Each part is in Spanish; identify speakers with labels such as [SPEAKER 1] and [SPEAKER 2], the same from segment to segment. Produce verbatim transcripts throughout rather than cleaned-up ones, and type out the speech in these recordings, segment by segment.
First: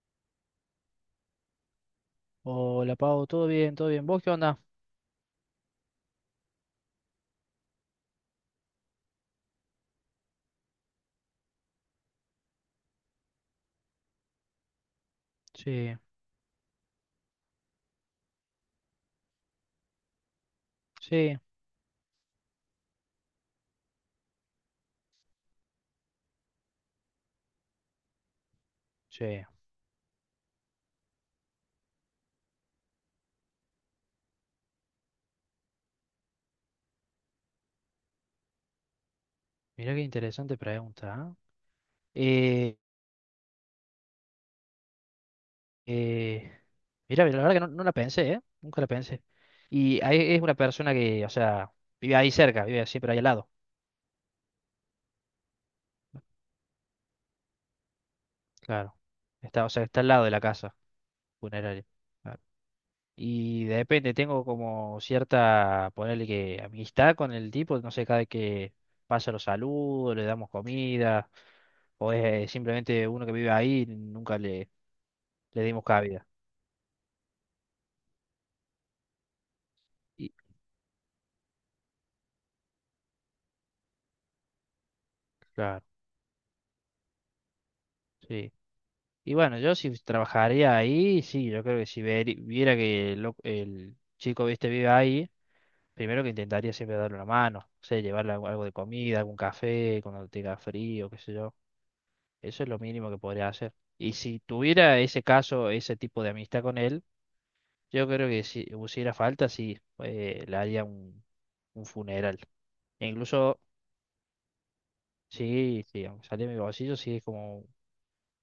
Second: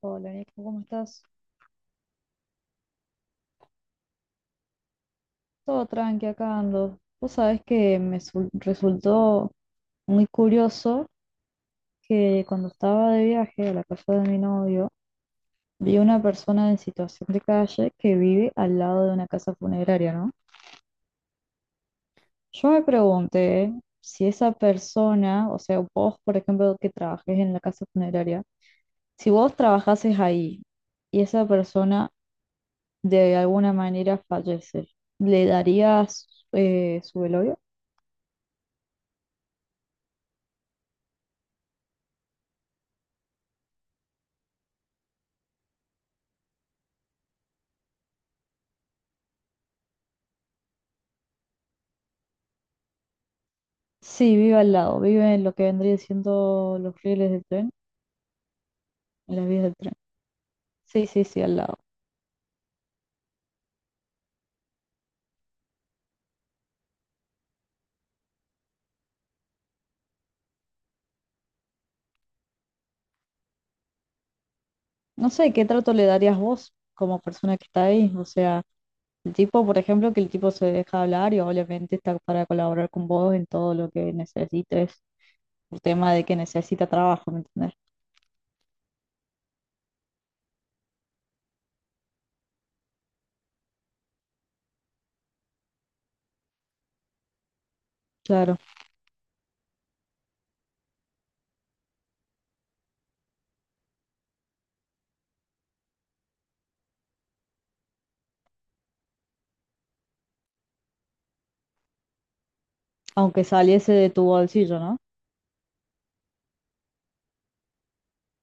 [SPEAKER 1] Hola, Nico, ¿cómo estás?
[SPEAKER 2] Hola Pau, ¿todo bien? ¿Todo bien? ¿Vos qué onda?
[SPEAKER 1] Todo tranqui acá ando. Vos sabés que me su- resultó muy curioso que cuando estaba de viaje a la casa de mi novio,
[SPEAKER 2] Sí,
[SPEAKER 1] vi una persona en situación de calle que vive al lado de una casa funeraria, ¿no?
[SPEAKER 2] sí,
[SPEAKER 1] Yo me pregunté si esa persona, o sea, vos, por ejemplo, que trabajes en la casa funeraria, si
[SPEAKER 2] sí.
[SPEAKER 1] vos trabajases ahí y esa persona de alguna manera fallece, ¿le darías eh, su velorio?
[SPEAKER 2] Mirá qué interesante pregunta, ¿eh? Eh, eh, mirá, la verdad que no, no la pensé, ¿eh? Nunca la pensé. Y ahí es una persona que, o sea, vive ahí cerca, vive siempre ahí al lado.
[SPEAKER 1] Sí, vive al lado, vive en lo que vendría siendo los rieles del tren,
[SPEAKER 2] Claro.
[SPEAKER 1] en las vías
[SPEAKER 2] Está, o
[SPEAKER 1] del
[SPEAKER 2] sea,
[SPEAKER 1] tren.
[SPEAKER 2] está al lado de la casa
[SPEAKER 1] Sí, sí, sí, al lado.
[SPEAKER 2] funeraria. Claro. Y depende, tengo como cierta, ponerle que amistad con el tipo, no sé, cada vez que pasa los saludos, le damos comida, o es eh, simplemente uno que vive ahí, nunca le
[SPEAKER 1] No sé,
[SPEAKER 2] le
[SPEAKER 1] ¿qué
[SPEAKER 2] dimos
[SPEAKER 1] trato le
[SPEAKER 2] cabida.
[SPEAKER 1] darías vos como persona que está ahí? O sea, el tipo, por ejemplo, que el
[SPEAKER 2] Y,
[SPEAKER 1] tipo se deja hablar y obviamente está para colaborar con vos en todo lo que necesites, por
[SPEAKER 2] claro,
[SPEAKER 1] tema de que necesita trabajo, ¿me entendés?
[SPEAKER 2] sí. Y bueno, yo si trabajaría ahí, sí, yo creo que si veri- viera que el, loc- el chico, viste, vive ahí, primero que intentaría siempre darle una mano, o sea, llevarle algo,
[SPEAKER 1] Claro,
[SPEAKER 2] algo de comida, algún café, cuando tenga frío, qué sé yo. Eso es lo mínimo que podría hacer. Y si tuviera ese caso, ese tipo de amistad con él, yo creo que si hubiera falta, sí, eh, le haría un, un funeral. E
[SPEAKER 1] aunque
[SPEAKER 2] incluso,
[SPEAKER 1] saliese de tu bolsillo, ¿no?
[SPEAKER 2] sí, sí, aunque saliera de mi bolsillo, sí es como.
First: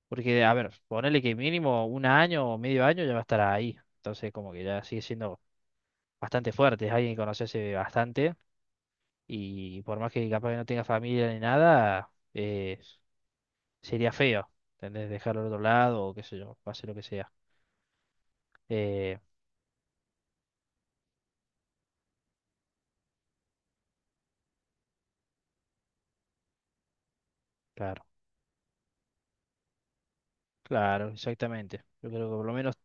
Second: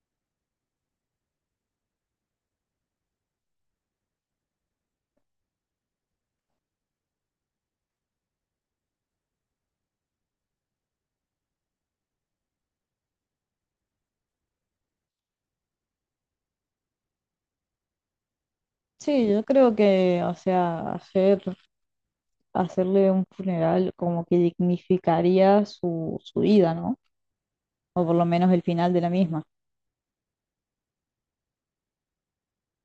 [SPEAKER 2] Porque, a ver, ponele que mínimo un año o medio año ya va a estar ahí. Entonces, como que ya sigue siendo bastante fuerte. Es alguien que conoce hace bastante. Y por más que capaz que no tenga familia ni nada, eh, sería feo. ¿Entendés? Dejarlo al otro lado o qué sé yo, pase lo que sea. Eh,
[SPEAKER 1] Sí, yo creo que, o sea, hacer, hacerle un funeral como que dignificaría su, su vida, ¿no? O
[SPEAKER 2] claro,
[SPEAKER 1] por lo menos el final de la misma.
[SPEAKER 2] claro, exactamente. Yo creo que por lo menos,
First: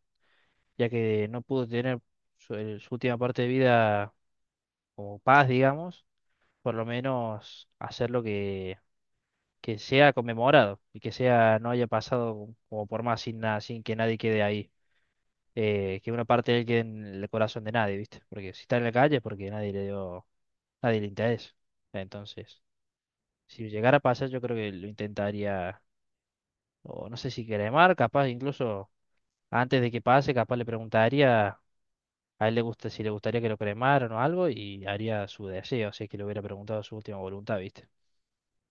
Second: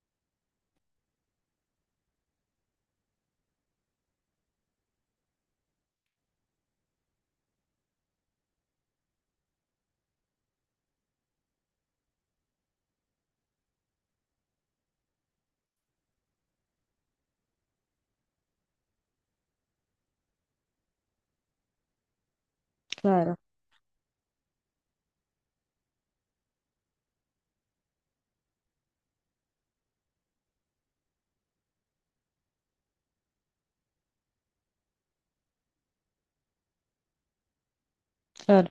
[SPEAKER 2] ya que no pudo tener su, el- su última parte de vida como paz, digamos, por lo menos hacer lo que que sea conmemorado y que sea, no haya pasado como por más sin nada, sin que nadie quede ahí. Eh, que una parte de él quede en el corazón de nadie, ¿viste? Porque si está en la calle es porque nadie le dio, nadie le interesa. Entonces,
[SPEAKER 1] Claro,
[SPEAKER 2] si llegara a pasar, yo creo que lo intentaría, o no sé si cremar, capaz incluso antes de que pase, capaz le preguntaría a él le gusta, si le gustaría que lo cremaran o algo y haría su deseo, si es que le hubiera preguntado su última voluntad, ¿viste?
[SPEAKER 1] claro,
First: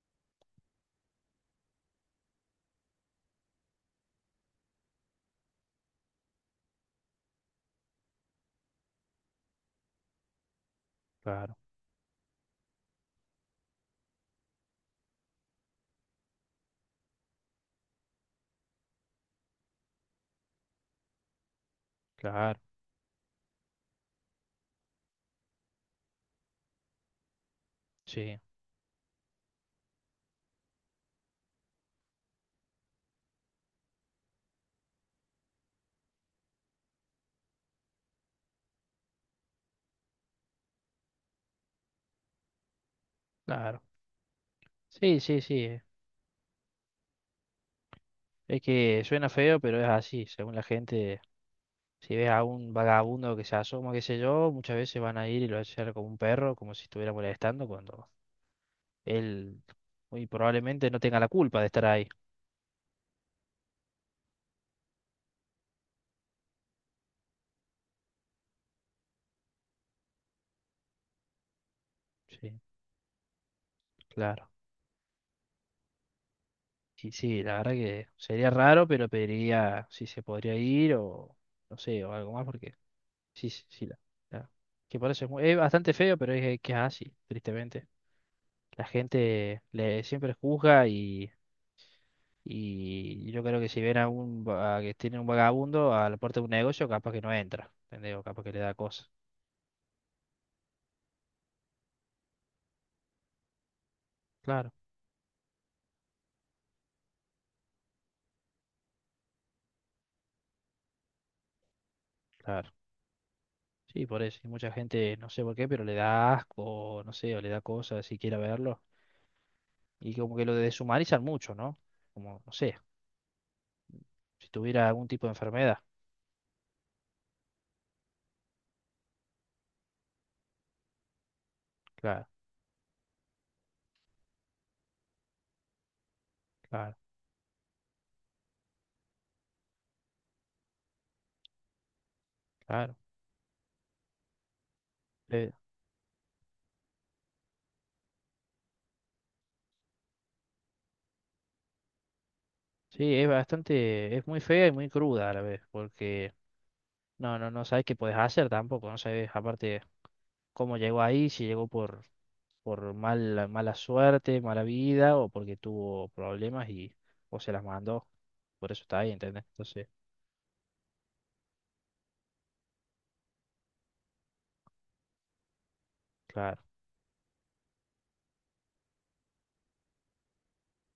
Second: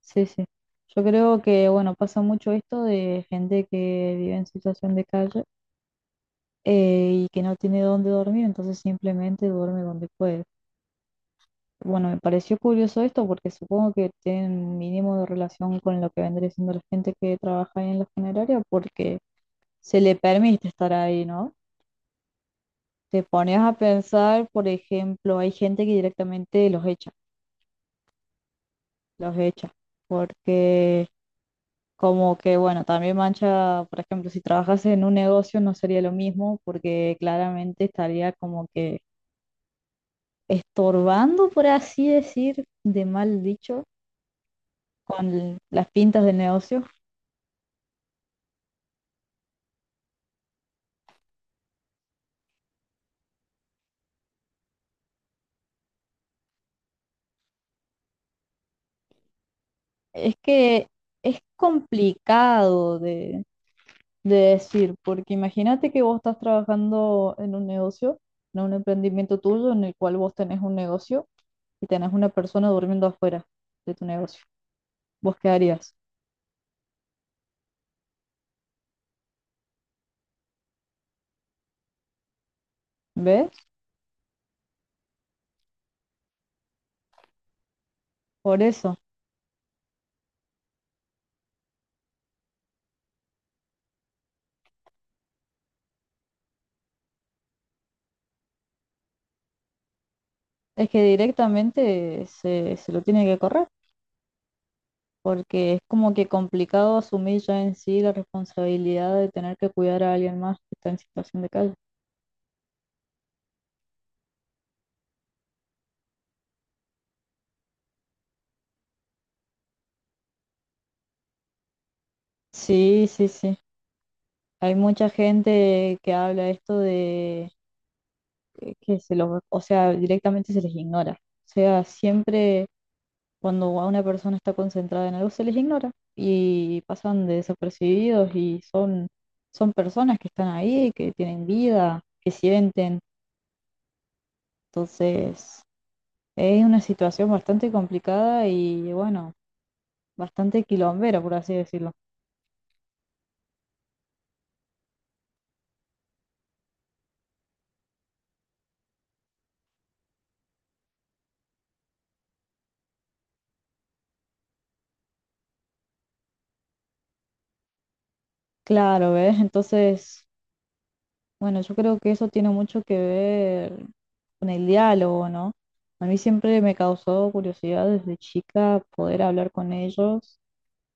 [SPEAKER 1] sí, sí. Yo creo que, bueno, pasa mucho esto de gente que vive en situación de calle eh, y que no tiene dónde dormir, entonces simplemente duerme donde puede.
[SPEAKER 2] Claro,
[SPEAKER 1] Bueno, me pareció curioso esto porque supongo que tienen un mínimo de relación con lo que vendría siendo la gente que trabaja ahí en la funeraria porque se le permite estar ahí, ¿no?
[SPEAKER 2] claro,
[SPEAKER 1] Te pones a pensar, por ejemplo, hay gente que directamente los echa,
[SPEAKER 2] sí,
[SPEAKER 1] los echa, porque, como que, bueno, también mancha. Por ejemplo, si trabajas en un negocio no sería lo mismo porque claramente estaría como que estorbando, por así decir, de mal
[SPEAKER 2] claro.
[SPEAKER 1] dicho,
[SPEAKER 2] Sí, sí,
[SPEAKER 1] con
[SPEAKER 2] sí. Eh.
[SPEAKER 1] las pintas del negocio.
[SPEAKER 2] Es que suena feo, pero es así. Según la gente, si ves a un vagabundo que se asoma, qué sé yo, muchas veces van a ir y lo van a hacer como un perro, como si estuviera molestando, cuando él muy
[SPEAKER 1] Es que
[SPEAKER 2] probablemente no tenga la
[SPEAKER 1] es
[SPEAKER 2] culpa de estar ahí.
[SPEAKER 1] complicado de, de decir, porque imagínate que vos estás trabajando en un negocio, en un emprendimiento tuyo en el cual vos tenés un negocio y tenés una
[SPEAKER 2] Sí,
[SPEAKER 1] persona durmiendo afuera de tu negocio.
[SPEAKER 2] claro.
[SPEAKER 1] ¿Vos qué harías?
[SPEAKER 2] Y sí, la verdad que sería raro, pero pediría si se podría ir o no sé, o algo más, porque sí,
[SPEAKER 1] ¿Ves?
[SPEAKER 2] sí, sí. La, la- que por eso es, muy- es bastante feo, pero es que es así, tristemente.
[SPEAKER 1] Por
[SPEAKER 2] La
[SPEAKER 1] eso.
[SPEAKER 2] gente le siempre juzga. Y yo creo que si ven a un va- a que tiene un vagabundo a la puerta de un negocio, capaz que no entra, ¿entendés? O capaz que le da cosas.
[SPEAKER 1] Es que directamente se, se lo tiene que correr,
[SPEAKER 2] Claro,
[SPEAKER 1] porque es como que complicado asumir ya en sí la responsabilidad de tener que cuidar a alguien más que está en situación de calle.
[SPEAKER 2] claro. Sí, por eso. Y mucha gente, no sé por qué, pero le da asco, no sé, o le da cosas si quiere verlo. Y como que lo deshumanizan mucho, ¿no? Como, no sé,
[SPEAKER 1] Sí, sí, sí.
[SPEAKER 2] si
[SPEAKER 1] Hay
[SPEAKER 2] tuviera algún
[SPEAKER 1] mucha
[SPEAKER 2] tipo de enfermedad.
[SPEAKER 1] gente que habla esto de que que se los, o sea, directamente se les ignora. O sea,
[SPEAKER 2] Claro,
[SPEAKER 1] siempre cuando a una persona está concentrada en algo se les ignora y
[SPEAKER 2] claro,
[SPEAKER 1] pasan de desapercibidos y son, son personas que están ahí, que tienen vida, que
[SPEAKER 2] claro.
[SPEAKER 1] sienten.
[SPEAKER 2] Eh,
[SPEAKER 1] Entonces, es una situación bastante complicada y bueno, bastante quilombera, por así decirlo.
[SPEAKER 2] sí, es bastante, es muy fea y muy cruda a la vez, porque no, no, no sabes qué puedes hacer tampoco, no sabes aparte cómo llegó ahí, si llegó por por mala, mala suerte, mala vida o porque tuvo problemas y o se las mandó. Por eso está ahí,
[SPEAKER 1] Claro, ¿ves?
[SPEAKER 2] ¿entendés? Entonces,
[SPEAKER 1] Entonces, bueno, yo creo que eso tiene mucho que ver con el diálogo, ¿no? A mí siempre
[SPEAKER 2] claro,
[SPEAKER 1] me causó curiosidad desde chica poder hablar con ellos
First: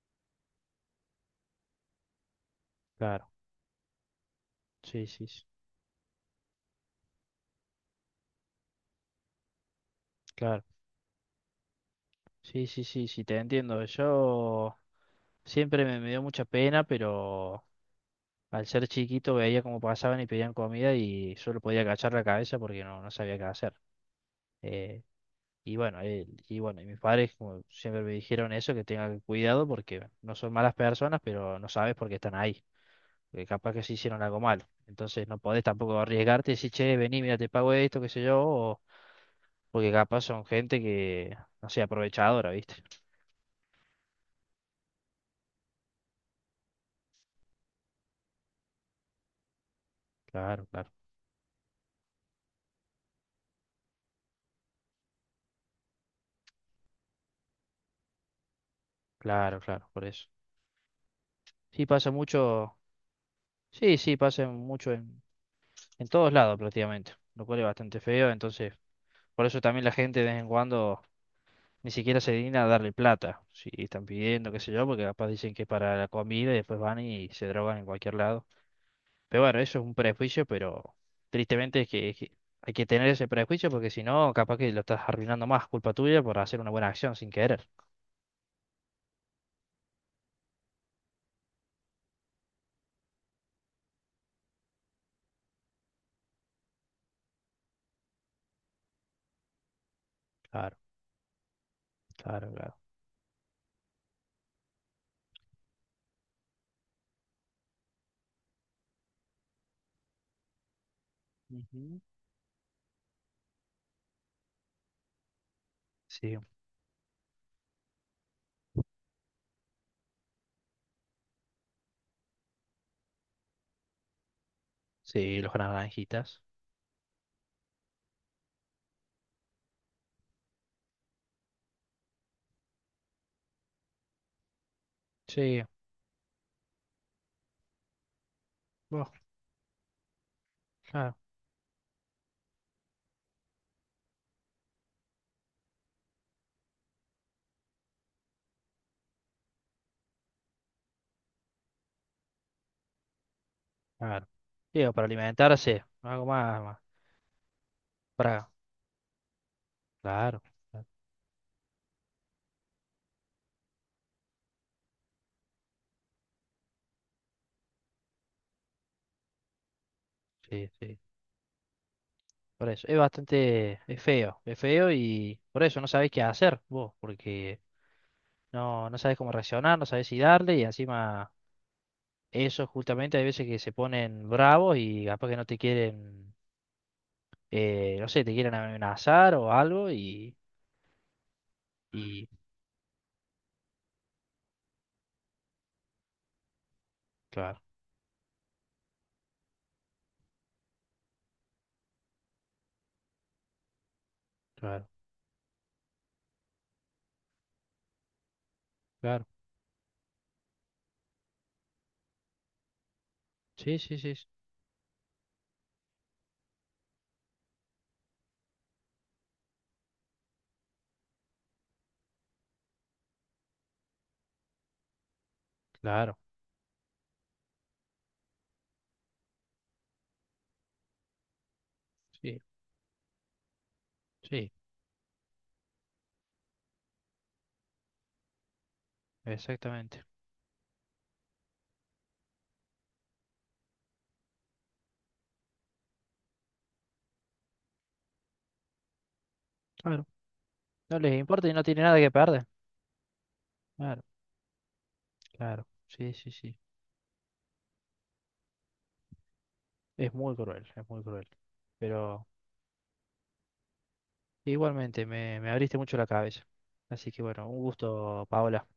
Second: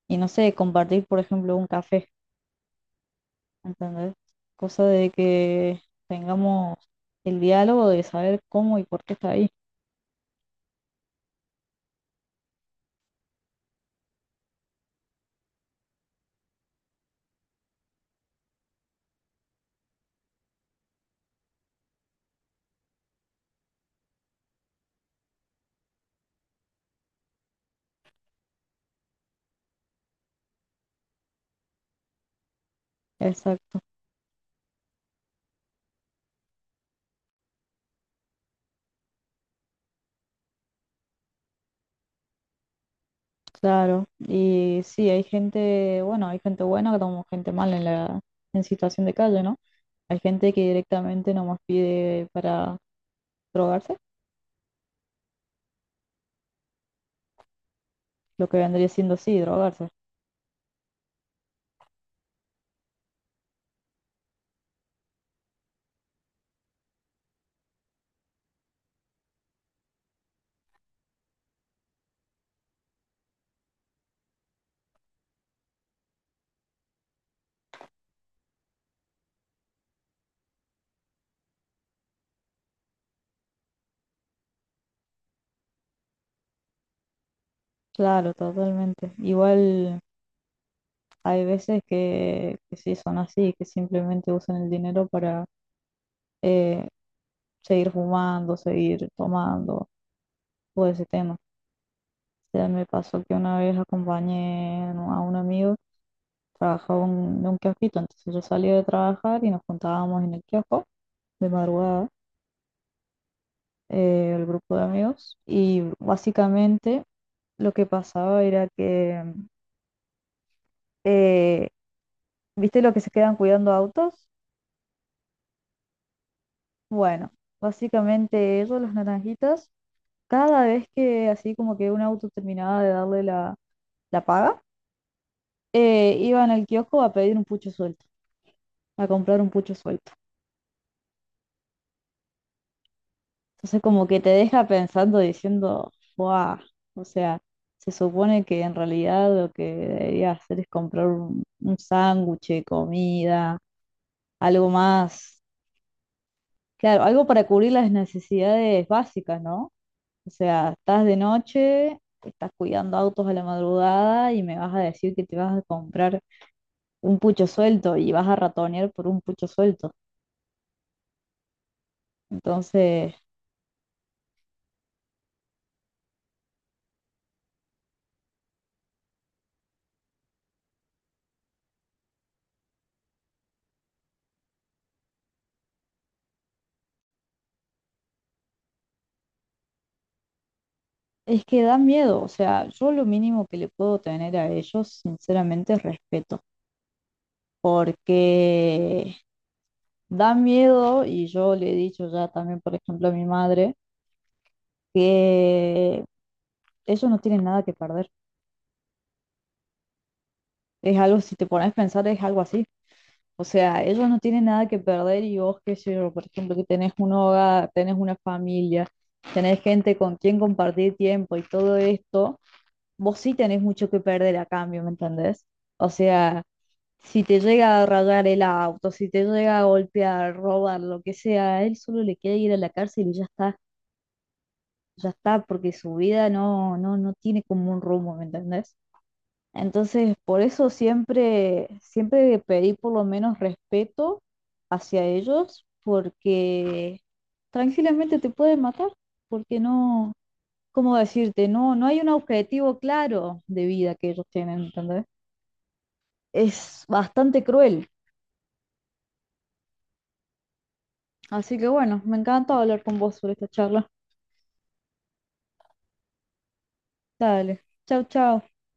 [SPEAKER 1] y no sé, compartir, por ejemplo, un café,
[SPEAKER 2] claro.
[SPEAKER 1] ¿entendés? Cosa
[SPEAKER 2] Sí,
[SPEAKER 1] de
[SPEAKER 2] sí, sí,
[SPEAKER 1] que tengamos el diálogo de saber cómo y por qué está ahí.
[SPEAKER 2] claro. Sí, sí, sí, sí, te entiendo. Yo siempre me, me dio mucha pena, pero al ser chiquito veía cómo pasaban y pedían comida y solo podía agachar la cabeza porque no, no sabía qué hacer. Eh, y bueno, eh, y bueno, y mis padres como siempre me dijeron eso, que tenga cuidado porque no son malas personas, pero no sabes por qué están ahí. Que capaz
[SPEAKER 1] Exacto.
[SPEAKER 2] que se hicieron algo mal. Entonces no podés tampoco arriesgarte y decir, che, vení, mira, te pago esto, qué sé yo, o- porque capaz son gente que, no sé, aprovechadora, ¿viste?
[SPEAKER 1] Claro, y sí, hay gente, bueno, hay gente buena como gente mala en la en situación de calle, ¿no? Hay gente que
[SPEAKER 2] Claro, claro,
[SPEAKER 1] directamente nomás pide para drogarse, lo que vendría siendo sí,
[SPEAKER 2] claro, claro,
[SPEAKER 1] drogarse.
[SPEAKER 2] por eso. Sí, pasa mucho, sí, sí, pasa mucho en, en todos lados prácticamente, lo cual es bastante feo, entonces, por eso también la gente de vez en cuando ni siquiera se digna a darle plata, si están pidiendo, qué sé yo, porque capaz dicen que es para la comida y después van y se drogan en cualquier lado. Pero bueno, eso es un prejuicio, pero tristemente es que, es que hay que tener ese prejuicio porque si no, capaz que lo estás arruinando más, culpa tuya por hacer una buena acción sin querer.
[SPEAKER 1] Claro, totalmente. Igual hay veces que, que sí son así, que simplemente usan el dinero para eh, seguir fumando, seguir tomando,
[SPEAKER 2] Claro,
[SPEAKER 1] todo ese tema.
[SPEAKER 2] claro,
[SPEAKER 1] Sea,
[SPEAKER 2] claro.
[SPEAKER 1] me pasó que una vez acompañé a un a un amigo, trabajaba en un kiosquito, entonces yo salía de trabajar y nos juntábamos en el kiosco de
[SPEAKER 2] Ujú.
[SPEAKER 1] madrugada, eh, el grupo de amigos, y
[SPEAKER 2] Sí,
[SPEAKER 1] básicamente lo que pasaba era que, eh, ¿viste lo que se quedan cuidando autos?
[SPEAKER 2] sí, los naranjitas.
[SPEAKER 1] Bueno, básicamente ellos, los naranjitas, cada vez que así como que un auto terminaba de darle la, la paga,
[SPEAKER 2] Sí,
[SPEAKER 1] eh, iban al kiosco a pedir un pucho suelto, a
[SPEAKER 2] vos,
[SPEAKER 1] comprar un pucho suelto.
[SPEAKER 2] claro,
[SPEAKER 1] Entonces como que te deja pensando diciendo, wow, o sea, se supone que en realidad lo que debería hacer es comprar un, un sándwich, de comida,
[SPEAKER 2] claro.
[SPEAKER 1] algo
[SPEAKER 2] Digo, para
[SPEAKER 1] más,
[SPEAKER 2] alimentarse, algo más, más.
[SPEAKER 1] claro, algo para cubrir las
[SPEAKER 2] Para,
[SPEAKER 1] necesidades básicas, ¿no? O
[SPEAKER 2] claro,
[SPEAKER 1] sea,
[SPEAKER 2] claro,
[SPEAKER 1] estás de noche, estás cuidando autos a la madrugada y me vas a decir que te vas a comprar un pucho suelto y vas a ratonear por un pucho suelto.
[SPEAKER 2] sí, sí. Por eso, es
[SPEAKER 1] Entonces...
[SPEAKER 2] bastante, es feo, es feo y por eso no sabés qué hacer vos, porque no, no sabés cómo reaccionar, no sabés si darle y encima... Eso justamente hay veces que se ponen bravos y capaz que no te quieren, eh, no sé, te quieren amenazar o algo y,
[SPEAKER 1] Es que da miedo, o
[SPEAKER 2] y
[SPEAKER 1] sea, yo lo mínimo que le puedo tener a ellos, sinceramente, es respeto,
[SPEAKER 2] claro,
[SPEAKER 1] porque da miedo, y yo le he dicho ya también, por ejemplo, a mi madre,
[SPEAKER 2] claro,
[SPEAKER 1] que ellos no tienen nada que perder.
[SPEAKER 2] claro.
[SPEAKER 1] Es algo, si te pones a pensar, es algo así. O
[SPEAKER 2] Sí,
[SPEAKER 1] sea,
[SPEAKER 2] sí,
[SPEAKER 1] ellos
[SPEAKER 2] sí,
[SPEAKER 1] no
[SPEAKER 2] sí,
[SPEAKER 1] tienen nada que perder y vos, qué sé yo, por ejemplo, que tenés un hogar, tenés una familia, tenés gente con quien compartir tiempo y todo esto, vos sí tenés mucho que perder a cambio, ¿me entendés? O
[SPEAKER 2] claro,
[SPEAKER 1] sea... Si te llega a rayar el auto, si te llega a golpear, robar, lo que sea, a él solo le queda
[SPEAKER 2] sí,
[SPEAKER 1] ir a la cárcel y ya está,
[SPEAKER 2] sí,
[SPEAKER 1] ya está, porque su vida no, no, no tiene como un rumbo, ¿me entendés?
[SPEAKER 2] exactamente.
[SPEAKER 1] Entonces, por eso siempre, siempre pedí por lo menos respeto hacia ellos, porque tranquilamente te pueden matar, porque
[SPEAKER 2] Claro,
[SPEAKER 1] no, ¿cómo
[SPEAKER 2] no les importa
[SPEAKER 1] decirte?
[SPEAKER 2] y no
[SPEAKER 1] No,
[SPEAKER 2] tiene
[SPEAKER 1] no
[SPEAKER 2] nada
[SPEAKER 1] hay un
[SPEAKER 2] que perder.
[SPEAKER 1] objetivo claro de vida
[SPEAKER 2] Claro,
[SPEAKER 1] que ellos tienen, ¿entendés?
[SPEAKER 2] claro, sí, sí, sí.
[SPEAKER 1] Es bastante cruel.
[SPEAKER 2] Es muy cruel, es muy cruel.
[SPEAKER 1] Así que bueno, me
[SPEAKER 2] Pero
[SPEAKER 1] encantó hablar con vos sobre esta charla.
[SPEAKER 2] igualmente me, me abriste mucho la cabeza. Así que bueno, un
[SPEAKER 1] Dale, chau,
[SPEAKER 2] gusto,
[SPEAKER 1] chau.
[SPEAKER 2] Paola.